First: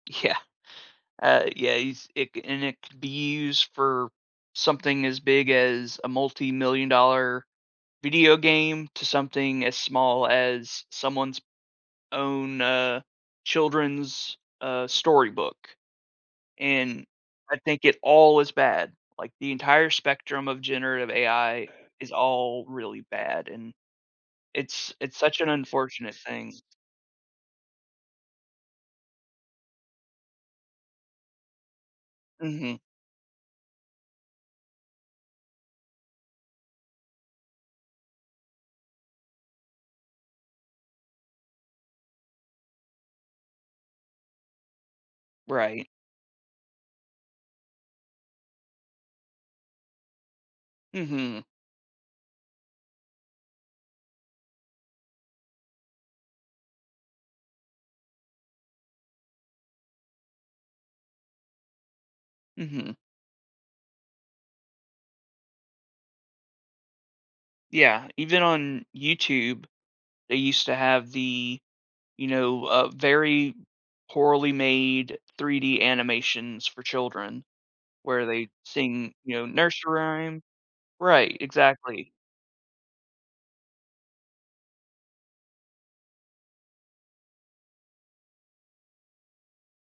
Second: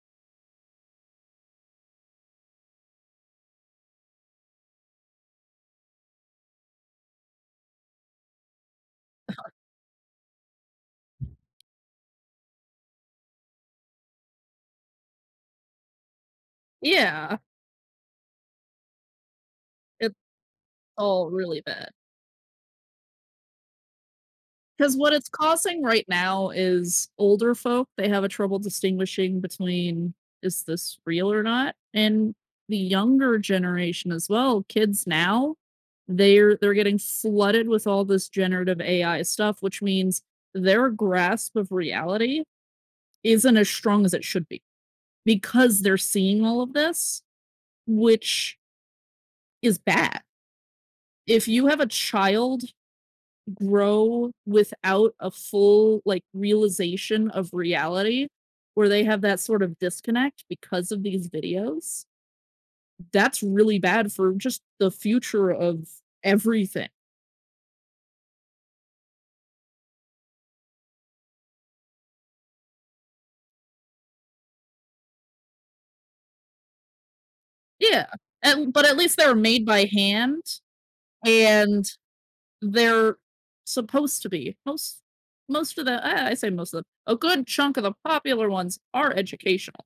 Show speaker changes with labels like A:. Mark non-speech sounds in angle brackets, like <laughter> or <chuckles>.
A: Yeah. Uh, yeah, he's it c and it could be used for something as big as a multimillion dollar video game to
B: <chuckles>
A: something as small as someone's own, uh, children's, uh, storybook, and
B: Yeah.
A: I think it all is bad, like, the entire
B: It
A: spectrum of generative
B: all really
A: AI
B: bad.
A: is all really bad, and, it's
B: 'Cause what
A: it's
B: it's
A: such an
B: causing right
A: unfortunate
B: now
A: thing.
B: is older folk, they have a trouble distinguishing between, "Is this real or not?" And
A: Mhm.
B: the younger generation as well, kids now, they're they're getting flooded with all this generative AI stuff, which means their grasp of reality isn't as strong as it should be. Because
A: Right.
B: they're seeing all of this, which is bad.
A: Mhm.
B: If you have a child grow without a full, like, realization of reality, where they have that sort of disconnect because of these videos
A: Mhm.
B: that's really bad for just the future of everything.
A: Yeah, even on YouTube, they used to have the, you know, uh, very poorly made 3D animations for children,
B: Yeah,
A: where they
B: and but at
A: sing,
B: least they're
A: you know,
B: made by
A: nursery rhyme
B: hand,
A: right,
B: and
A: exactly.
B: they're supposed to be most most of the I I say most of a good chunk of the popular ones are educational.